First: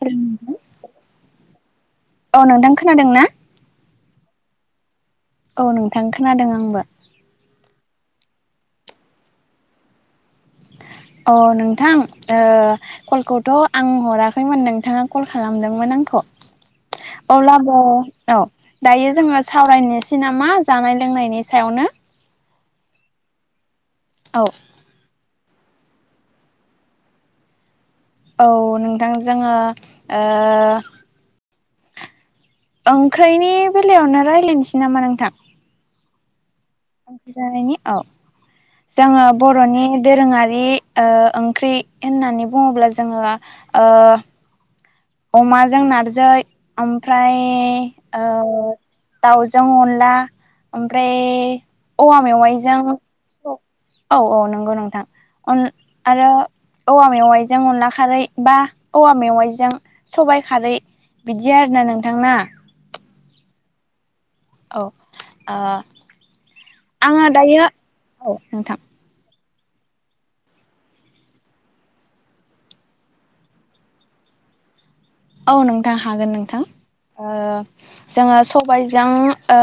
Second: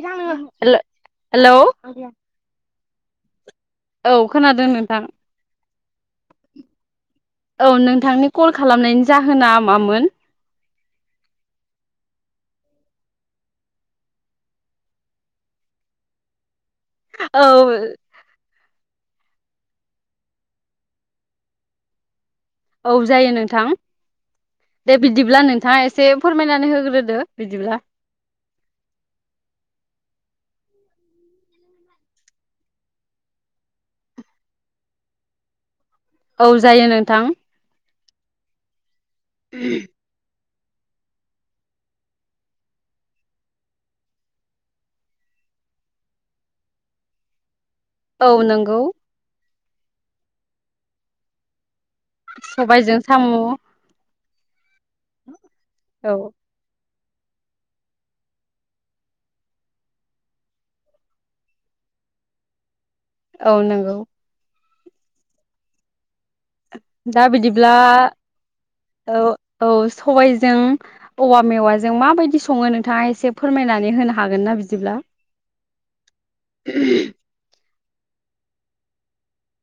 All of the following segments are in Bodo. औ हेल' नोंथां खोनादों ना औ खोनादों नोंथां। औ नोंथां खोनादों आंबो। औ नोंथांनि कल खालामनायनि जाहोना मामोन? अ नोंथां ओ कलखौथ' आं हराखैमोन नोंथाङा कल खालामदोंमोन आंखौ। [inaudible] औ अब्लाबो औ दायो जोङो सावरायनोसै नामा जानाय लोंनायनि सायावनो औ जायो नोंथां औ दे बिदिब्ला नों नोंथाङा एसे फोरमायनानै होग्रोदो बिदिब्ला औ नोंथां जोङो ओ ओंख्रिनि बेलायावनो रायज्लायनोसै नामा नोंथां? औ जायो ओंख्रि नोंथां। जानायनि औ जोङो बर'नि दोरोङारि ओ ओंख्रि होननानै बुङोब्ला जोङो ओ अमाजों नारजि ओमफ्राय ओ औ नंगौ दाउ जों अनला ओमफ्राय औवा मेवाइजों सबायजों साम' औ औ औ नंगौ नोंथां अन आरो औवा मेवाइजों अनला खारै बा औवा मेवाइजों सबायाइ खारै बिदि आर ना नोंथांना । औ नंगौ। औ ओ आङो दा दायो बिदिब्ला औ नोंथां औ औ सबायजों औवा मेवाजों माबायदि सङो नोंथाङा एसे फोरमायनानै होनो हागोन ना बिदिब्ला? औ नोंथां हागोन नोंथां ओ जोङो सबायजों ओ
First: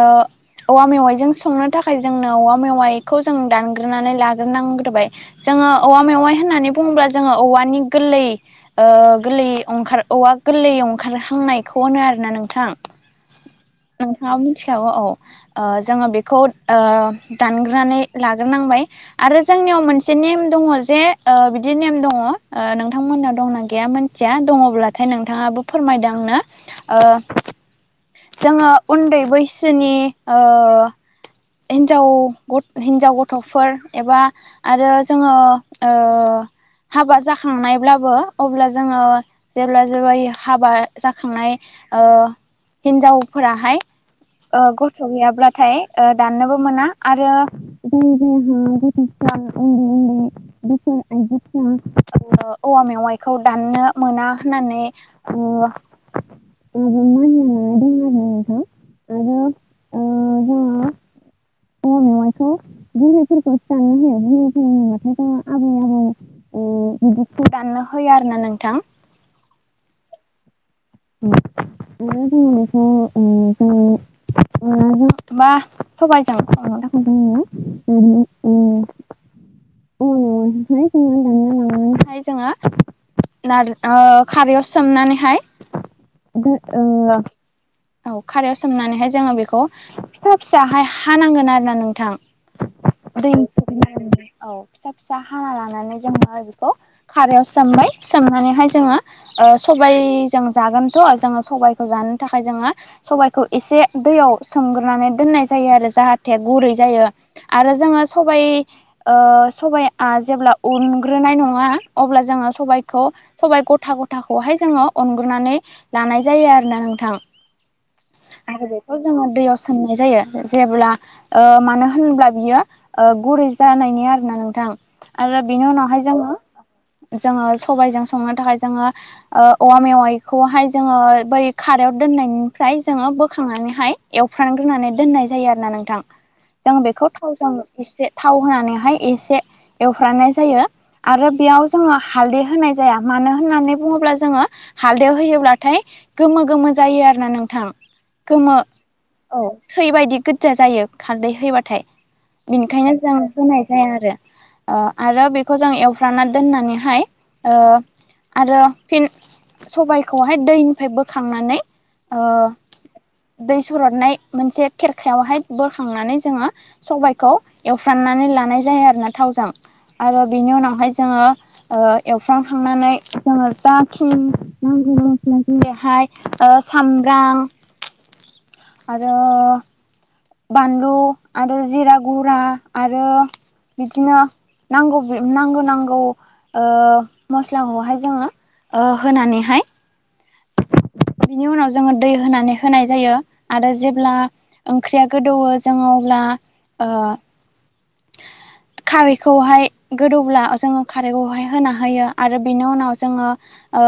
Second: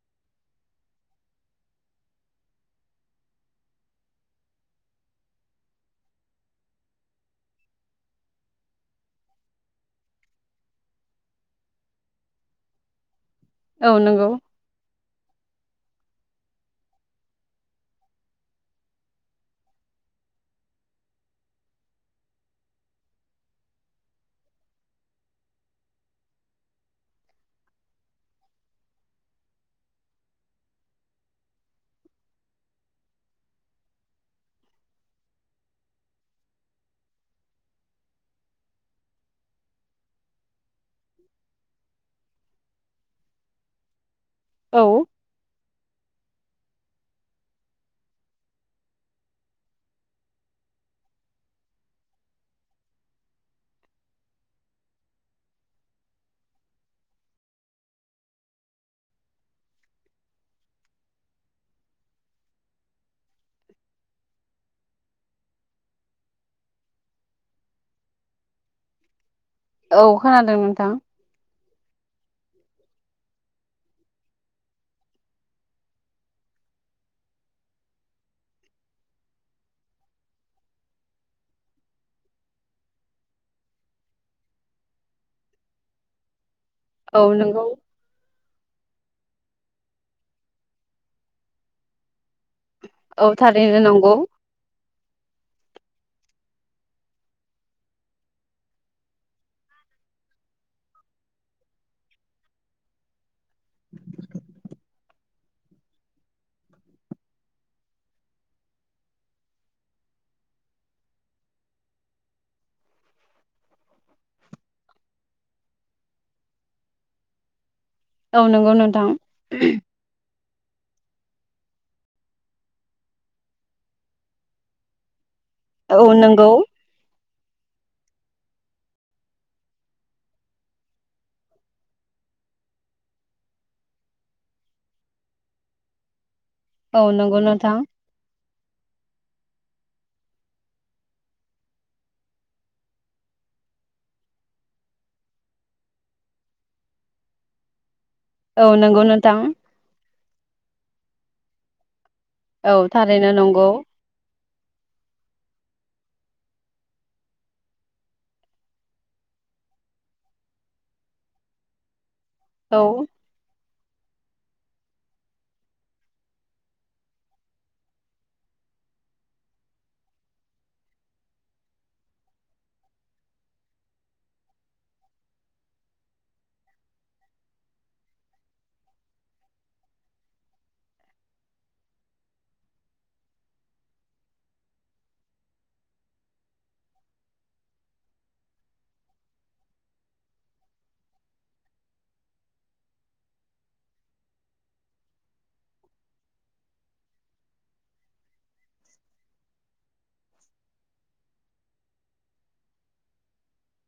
औवा मेवाइजों संनो थाखाय जोंनो औवा मेवाइखौ जों दानग्रोनानै लाग्रोनांग्रोबाय जों जोङो औवा मेवाइ होननानै बुङोब्ला जोङो औवानि गोरलै ओ गोरलै ओंखार औवा गोरलै ओंखारहांनायखौ होनो आरोना नोंथां। औ नंगौ नोंथाङाबो मिथिखागौ औ ओ जोङो बेखौ ओ दानग्रोनै लाग्रोनांबाय आरो जोंनियाव मोनसे नेम द ङ जे ओ बिदि नेम दङ ओ नोंथांमोनहा दंना गैया मोनथिया दङब्लाथाय नों थाङाबो फोरमायदो आंना ओ जोङो उन्दै बैसोनि ओ हिनजाव हिन्जाव गथ'फोर एबा आरो जोङो ओ हाबा जाखांनायब्लाबो अब्ला जोङो जेब्ला जेबाय हाबा जाखांनाय ओ हिन्जावफोराहाय ओ औ गथ' गैयाब्लाथाय ओ दाननोबो मोना आरो [unintelligible] [unintelligible] औवा मेवाइखौ दाननो मोना होननानै ओ [unintelligible] आरो ओ जोङो [unintelligible] औवा मेवाइखौ बुरैफोरखौसो दाननो होयो । बुरैफोर होनबाथाय जोंहा आबै आबौ [inaudible] बिदिखौ दाननो होयो आरो ना नोंथां। औ खोनादों नोंथां। [unintelligible] [unintelligible] मा सबायजों संनो थाखाय जोंनो [unintelligible] औवा मेवायखौहाय दानना लानानैहाय जोङो नार ओ खारैआव सोमनानैहाय औ नंगौ औ खारायाव सोमनानैहाय जोङो बेखौ फिसा फिसाहाय हानांगोन आरो ना नोंथां । औ दै थारैनो नंगौ औ फिसा फिसा हाना लानानै जों बेखौ खारायाव सोमबाय सोमनानैहाय जोङो ओ सबायजों जागोनथ' जों सबायखौ जानो थाखाय जोङो सबायखौ एसे दैयाव सोंग्रोनानै दोननाय जायो । जाहाथे गुरै जायो आरो जोङो सबाय ओ सबायआ जेब्ला अनग्रोनाय नङा अब्ला जोङो सबायखौ सबाइ गथा गथाखौहाय जोङो उन ग्रोनानै लानाय जायो आरो ना नोंथां । औ आरो नंगौ बेखौ नोंथां जोङो दैयाव सोमनाय जायो । जेब्ला ओ मानो होनब्ला बियो गुरै जानायनि आरोना नोंथां । आरो बिनि औ नाहाय जां नंगौ जोङो सबायाइजों संनो थाखाय जोङो औवा मेवाइखौहाय जोङो बै खारायाव दोननायनि फ्रफ्राय जोङो बोखांनानैहाय एवफ्रानग्रोनानै दोननाय जायो आरो ना नोंथां जों औ बेखौ नंगौ थावजों नोंथां एसे थाव होनानैहाय एसे एवफ्रानाय जायो आरो बेयाव जोङो हालदै होनाय जाया मानो होननानै बुङोब्ला जोङो। हालदाव होयोब्लाथाय गोमो गोमो जायो आरोना नों गोथाम गोमो औ नंगौ नोंथां औ थैबायायदि गो्जा जायो खारदै होबाथाय औ बेनिखायनो जों थारैनो होननाय नंगौ जाया आरो अ आरो बेखौ जों एवफ्रना दोननानैहाय ओ आरो फिन सबायखौहाय दैनिफ्राय बोखांनानै अ औ दैस फुरदनाय मोनसे खेरखायावहाय बोखांनानै जोङो सबाइखौ एवफ्राननानै लानाय जायो। [unintelligible] आरोना थाउजों आरो बिनि उनाव जोङो ओ एवफ्रामखांनानै जोङो जा [unintelligible] सामब्राम आरो बानलु आरो जिरा गा आरो बिदिनो नांगौ नांगौ नांगौ मस्लाखौहाय जोङो ओ होनानैहाय बिनि उनाव जोङो दै होनानै होनाय जायो आरो जेब्ला ओंख्रिया गोदौवो जोंङो अब्ला ओ [inaudible] खारैखौहाय गोदौब्ला जोङो खारैखौहाय होना होयो आरो बिनि उनाव जोङो ओ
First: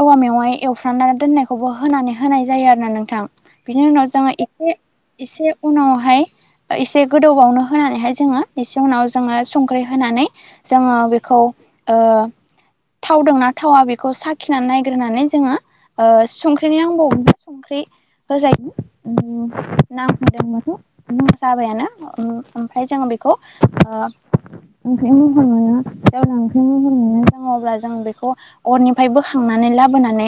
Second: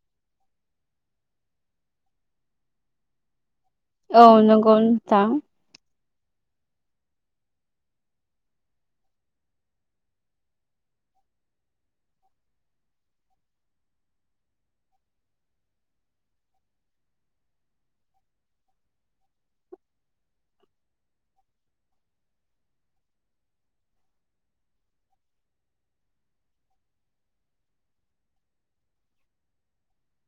औवा मेवाइ एवफ्रनानै दोननायखौबो होनानै होनाय जायो आरो ना नोंथां । बिनि उनाव औ जोङो एसे नंगौ नोंथां एसे उनावहाय एसे गोदौबावनो होनानैहाय जोङो एसे उनाव जोङो संख्रि होनानै जोङो बेखौ खौ ओ थावना थावाखै बेखौ साख खिनानै नायग्रानै जोङो संख्रिनि नांबावोना संख्रि नांबावगौ [unintelligible] [unintelligible] जाबायानो ओमफ्राय जोङो बेखौ ओंख्रि महर मोनो जेब्ला ओंख्रि महर मोनो दङ अब्ला जों बेखौ अरनि मफाय बोखांनानै लाबोनानै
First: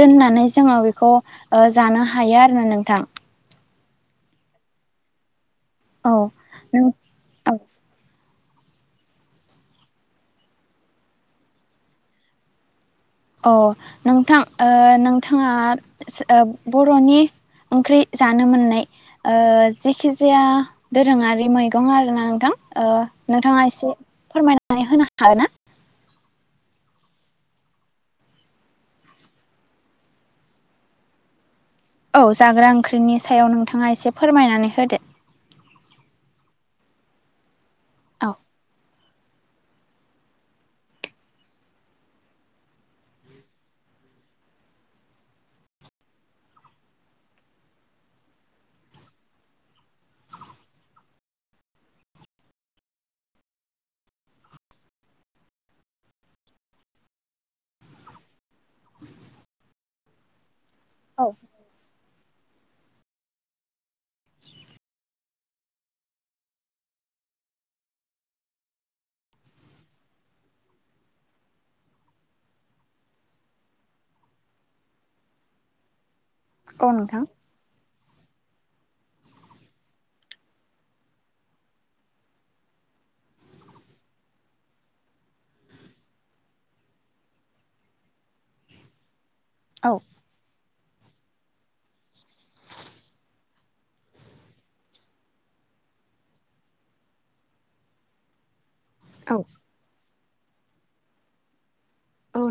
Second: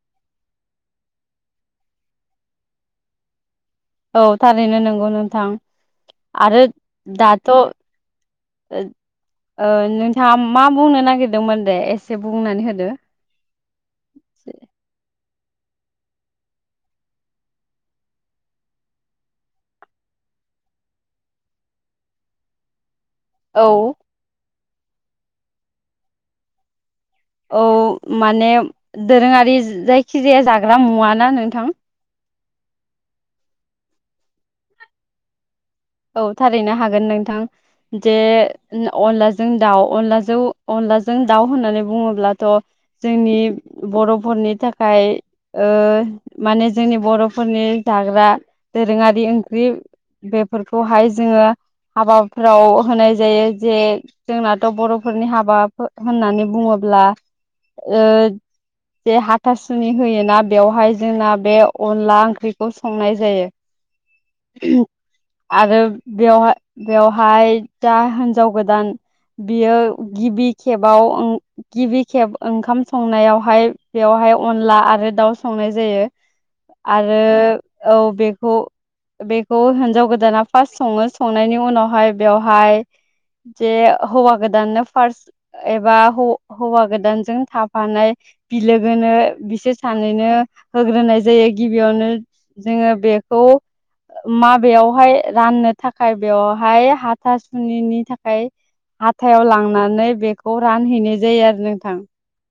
दोननानै जोङो बेखौ जानो हायो आरो ना नोंथां। औ थारैनो नंगौ नोंथां औ आरो नों दाथ' औ ओ नोंथाङा मा बुंनो नागिरदोंमोन दे एसे बुंनानै होदो। अ नोंथां ओ नोंथाङा बर'नि ओंख्रि जानो मोननाय ओ जिखिजाया दोरोङारि मैगं आरोना नोंथां? नोंथाङा औ एसे फोरमायनानै होनो हागोन ना? औ माने दोरोङारि जायखिजाया जाग्रा मुवााना नोंथां? औ जाग्रा ओंख्रिनि सायाव नोंथाङा एसे फोरमायनानै होदो। औ थारैनो हागोन नोंथां जे नो अनलाजों दाउ अनलाजों अनलाजों दाउ होननानै बुङोब्लाथ' जोंनि बर'फोरनि थाखाय ओ माने जोंनि बर'फोरनि जाग्रा जेरै रोङारि ओंख्रि बेफोरखौहाय जोङो हाबाफ्राव होनाय जायो जे जोंनाथ' बर'फोरनि हाबा होननानै बुङोब्ला ब्ला ओ जे हाथासुनि होयोना? बेवहाय औ जोंना बे अनला ओंख्रिखौ संनाय जायो। आरो बेवहा बेवहाय दा हिन्जाव गोदान बियो गिबि खेबाव गिबि खेब ओंखाम संनायावहाय बेवहाय हाय अनला आरो दाउ संनाय जायो। औ आरो नोंथां औ बेखौ बेखौ होन्जाव गोदाना फार्स्ट सङो संनायनि उनावहाय बेवहाय जे हौवा गोदाननो फार्स्ट एबा हौ-हौवा गोदानजों थाफानाय बिलोगोनो बिसोर औ सानैनो होग्रोनाय जायो गिबियावनो जोङो बेखौ माबेयावहाय राननो थाखाय बेवहाय हाथा सुनिनि थाखाय औ हाथायाव लांनानै बेखौ रानहैनाय जायो आरो नोंथां।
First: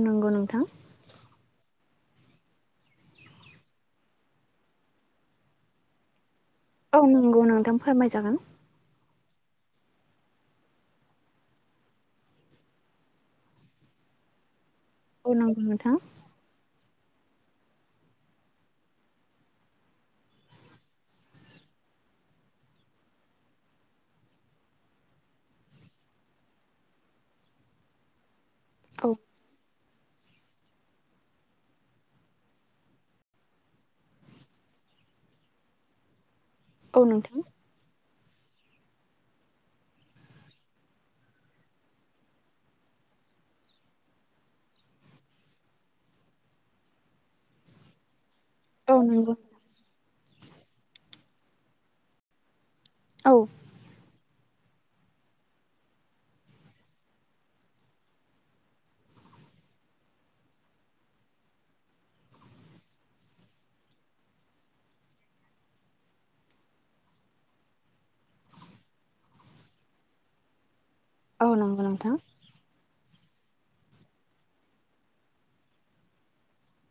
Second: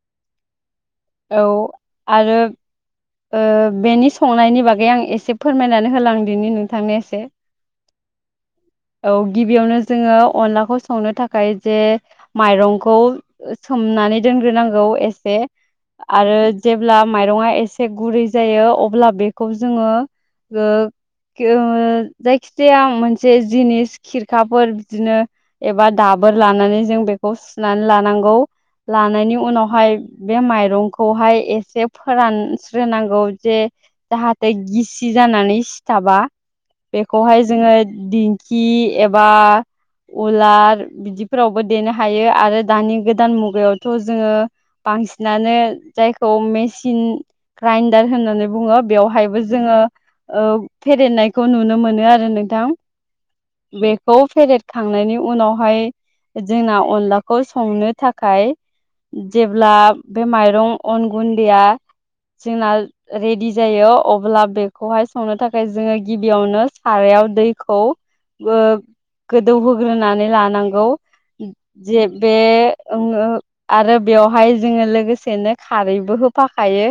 नोंगौ नोंथां। औ आरो ओ बेनि संनायनि बागै आं एसे फोरमायनानै होलां दिनि नोंथांनो औ एसे नंगौ नोंथां फोरमायजागोन औ गिबियावनो जोङो अनलाखौ संनो थाखाय जे माइरंखौ ओ सोमना नै दोनग्रोनांगौ औ एसे नंगौ नोंथां आरो जेब्ला माइरङा एसे गुरै जायो अब्ला बेखौ जोङो ओ ओ जायखिजाया मोनसे जिनिस खिरखाफोर बिदिनो एबा दा बोर लानानै जों बेखौ सुनानै लानांगौ औ लानायनि उनावहाय बे माइरं खौहाय एसे फोरानस्रोनांगौ जे जाहाथे गिसि जानानै सिथा बा। औ नोंथां बेखौहाय जोङो दिंखि एबा उलार बिदिफोरावबो देनो हायो आरो दानि गोदान मुगायावथ' जोङो बांसिनानो जायखौ मेसिन ग्राइडार होननानै बुङो औ बेवहायबो जोङो ओ फेरेदनायखौ नुनो मोनो आरो नोंथां। औ बेखौ फेरेदखांनायनि उनावहाय जोंना अनलाखौ संनो थाखाय जेब्ला बे माइरं अन गुन्दैया जोंना रेडि जायो अब्ला बेखौहाय संनो थाखाय जोङो गिबियावनो सारा याव दैखौ ओ गोदौहोग्रोनानै लानांगौ, औ नंगौ जे नोंथां बे ओ आरो बेवहाय जोङो लोगोसेनो खारैबो होफाखायो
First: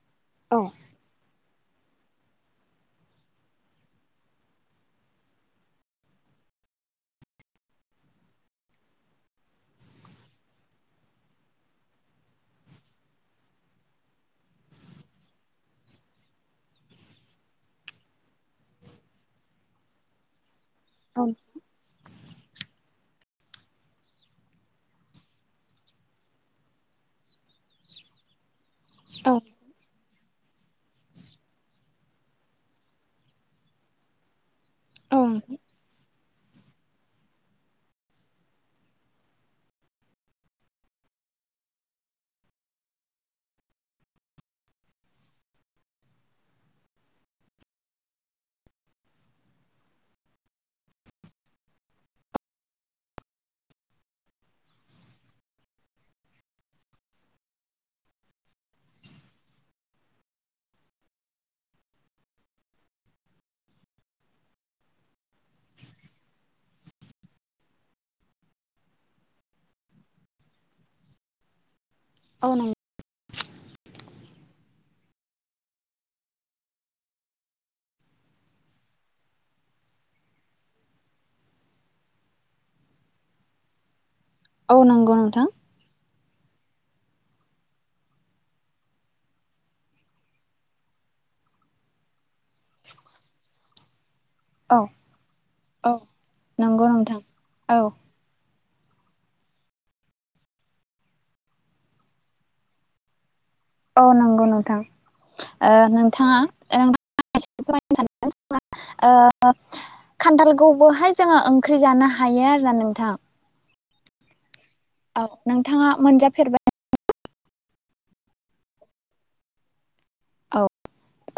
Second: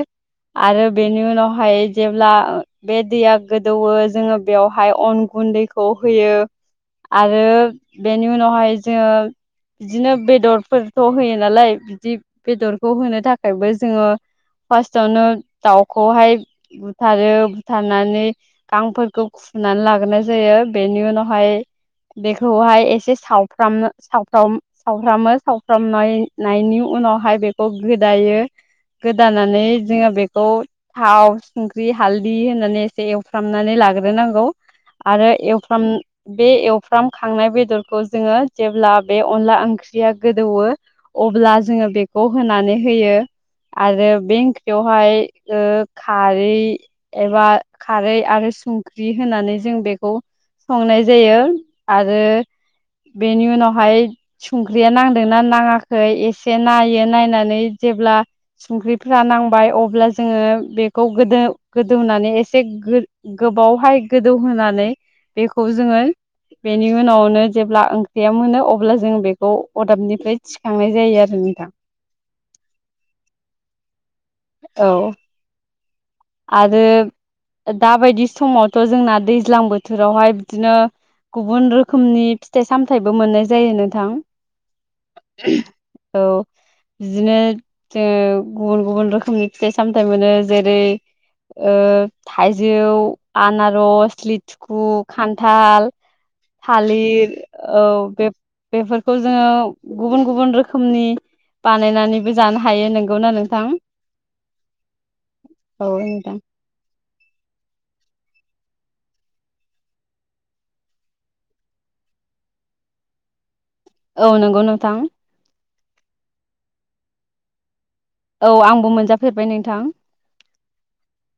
औ आरो बेनि उनाव हाय जेब्ला बे दैया गोदौवो जोङो बेवहाय अन गुन्दैखौ होयो आरो बेनि उनावहाय जोङो बिदिनो बेदरफोरथ' होयो नालाय बिदि बेदरखौ होनो थाखायबो जोङो फार्स्टआवनो दाउखौहाय बुथारो बुथारनानै गांफोरखौ खु नानै लाग्रोनाय जायो बेनि औ उनावहाय बेखौहाय एसे सावफ्राम-सावफ्राम-सावफ्रामो सावफ्रामनायनि उनाव हाय बेखौ गोदायो, औ गोदानानै जोङो बे खौ थाव, संख्रि, हालदि होननानै एसे एवफ्रामनानै लाग्रोनांगौ। औ आरो एवफ्राम बे एवफ्रामखांनाय बेदरखौ जोङो जेब्ला बे अनला ओंख्रिया गोदौवो अब्ला जोङो बेखौ होनानै होयो। आरो बे ओंख्रियावहाय ओ खारै एबा खारै आरो संख्रि होनानै जों बेखौ संनाय जायो आरो बेनि उनावहाय संख्रिया नांदोंना नाङाखै एसे नायो नायनानै जेब्ला संख्रिफ्रा नांबाय अब्ला जोङो बेखौ गोदो- गोदौनानै एसे गो-गोबावहाय गोदौहोनानै बेखौ जोङो बेनि उनावनो जेब्ला ओंख्रिया मोनो अब्ला जों बेखौ अदाबनिफ्राय थिखांनाय जायो आरो। नोंथां। [unintelligible] औ। आरो दाबायदि समावथ' जोंना दैज्लां बोथोरावहाय बिदिनो गुबुन रोखोमनि फिथाइ-सामथाइबो मोननाय जायो नोंथां। औ नोंगौ नोंथां। औ। बिदिनो ओ ज गुबुन गुबुन रोखोमनि फिथाइ सामथायाइ मोनो जेरै थाइजौ आनारस औ लिथुखु खान्थाल औ नंगौ नोंथां थालिर औ बे बेफोरखौ जोङो गुबुन गुबुन रोखोमनि बानायनानैबो जानो हायो नोंगौना नोंथां। औ नंगौ नोंथां औ नोंथां नोंथाङा ओ नोंथांआ [unintelligible] ओ खान्थालखौबोहाय जोङो ओंख्रि जानो हायो आरोना नोंथां। औ नंगौ नो औ नोंथांआ मोनजाफेरबाय। औ आंबो मोनजाफेरबाय नोंथां। औ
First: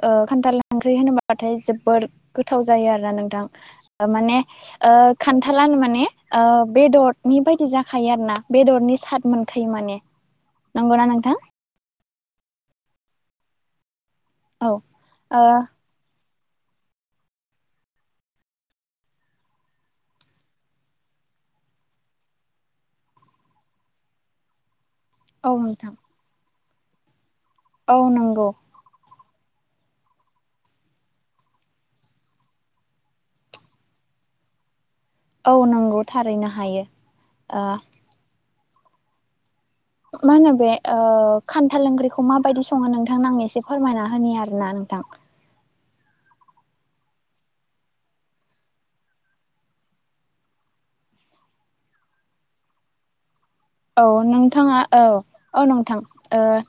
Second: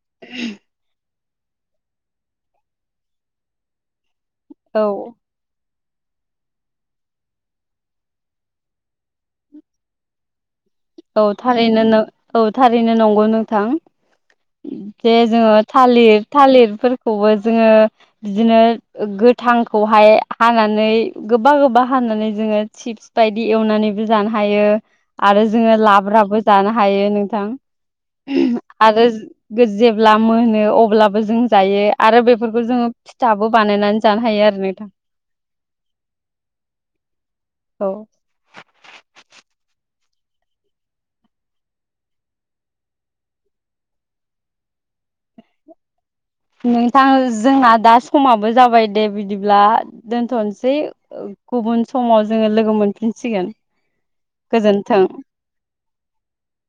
ओ खान्थाल ओंख्रै होनोबा। बाथाय जोबोद गोथाव जायो आरोा नोंथां माने औ खान्थालानो माने बेदरनि बायदि जाखायो आरो ना बेदरनि साद मोनखायो माने नंगौना औ नोंथां थारैनो औ थारैनो नंगौ नोंथां। औ बेे ओ जोङो थालिर थालिरफोरखौबो जोङो बिदिनो गोथांखौहाय हानानै गोबा गोबा हानानै जोङो चिप्स बायदि एवनानैबो जानो हायो आरो औ जोङो नोंथां लाब्राबो जानो हायो नोंथां औ नंगौ आरो जेब्ला मोनो अब्लाबो जों जायो। आरो बेफोरखौ जोङो फिथाबो बानायनानै जानो हायो। नोंथां। औ नंगौ थारैनो हायो। ओ औ मा होनो बे खान्थाल ओंख्रि खौ माबायदि सङो नोंथां आं एसे फोरमायना होयो आरोना नों [unintelligible] [inaudible] नोंथां जोंना दा समाबो जाबाय दे बिदिब्ला दोनथ'नोसै गुबुन समाव जोङो लोगो मोनफिनसिगोन। औ नोंथाङा गोजोन्थों औ औ नोंथां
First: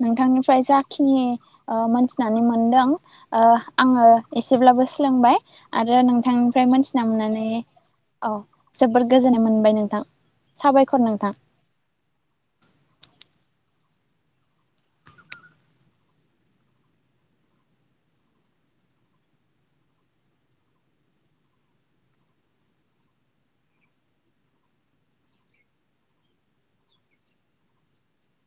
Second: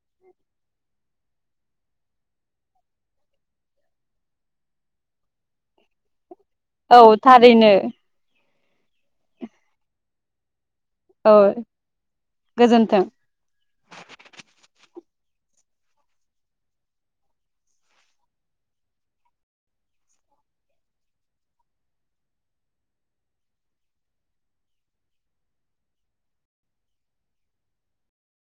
नोंथांनिफ्राय जाखिनि ओ मोनथिनानै मोनदों ओ आङो एसेब्लाबो सोलोंबाय आरो नोंथां‌। ओमफ्राय औ मोनथिना मोननानै थारैनो औ जोबद गोजोननाय मोनबाय नोंथां साबायखर औ नोंथां। गोजोन्थों।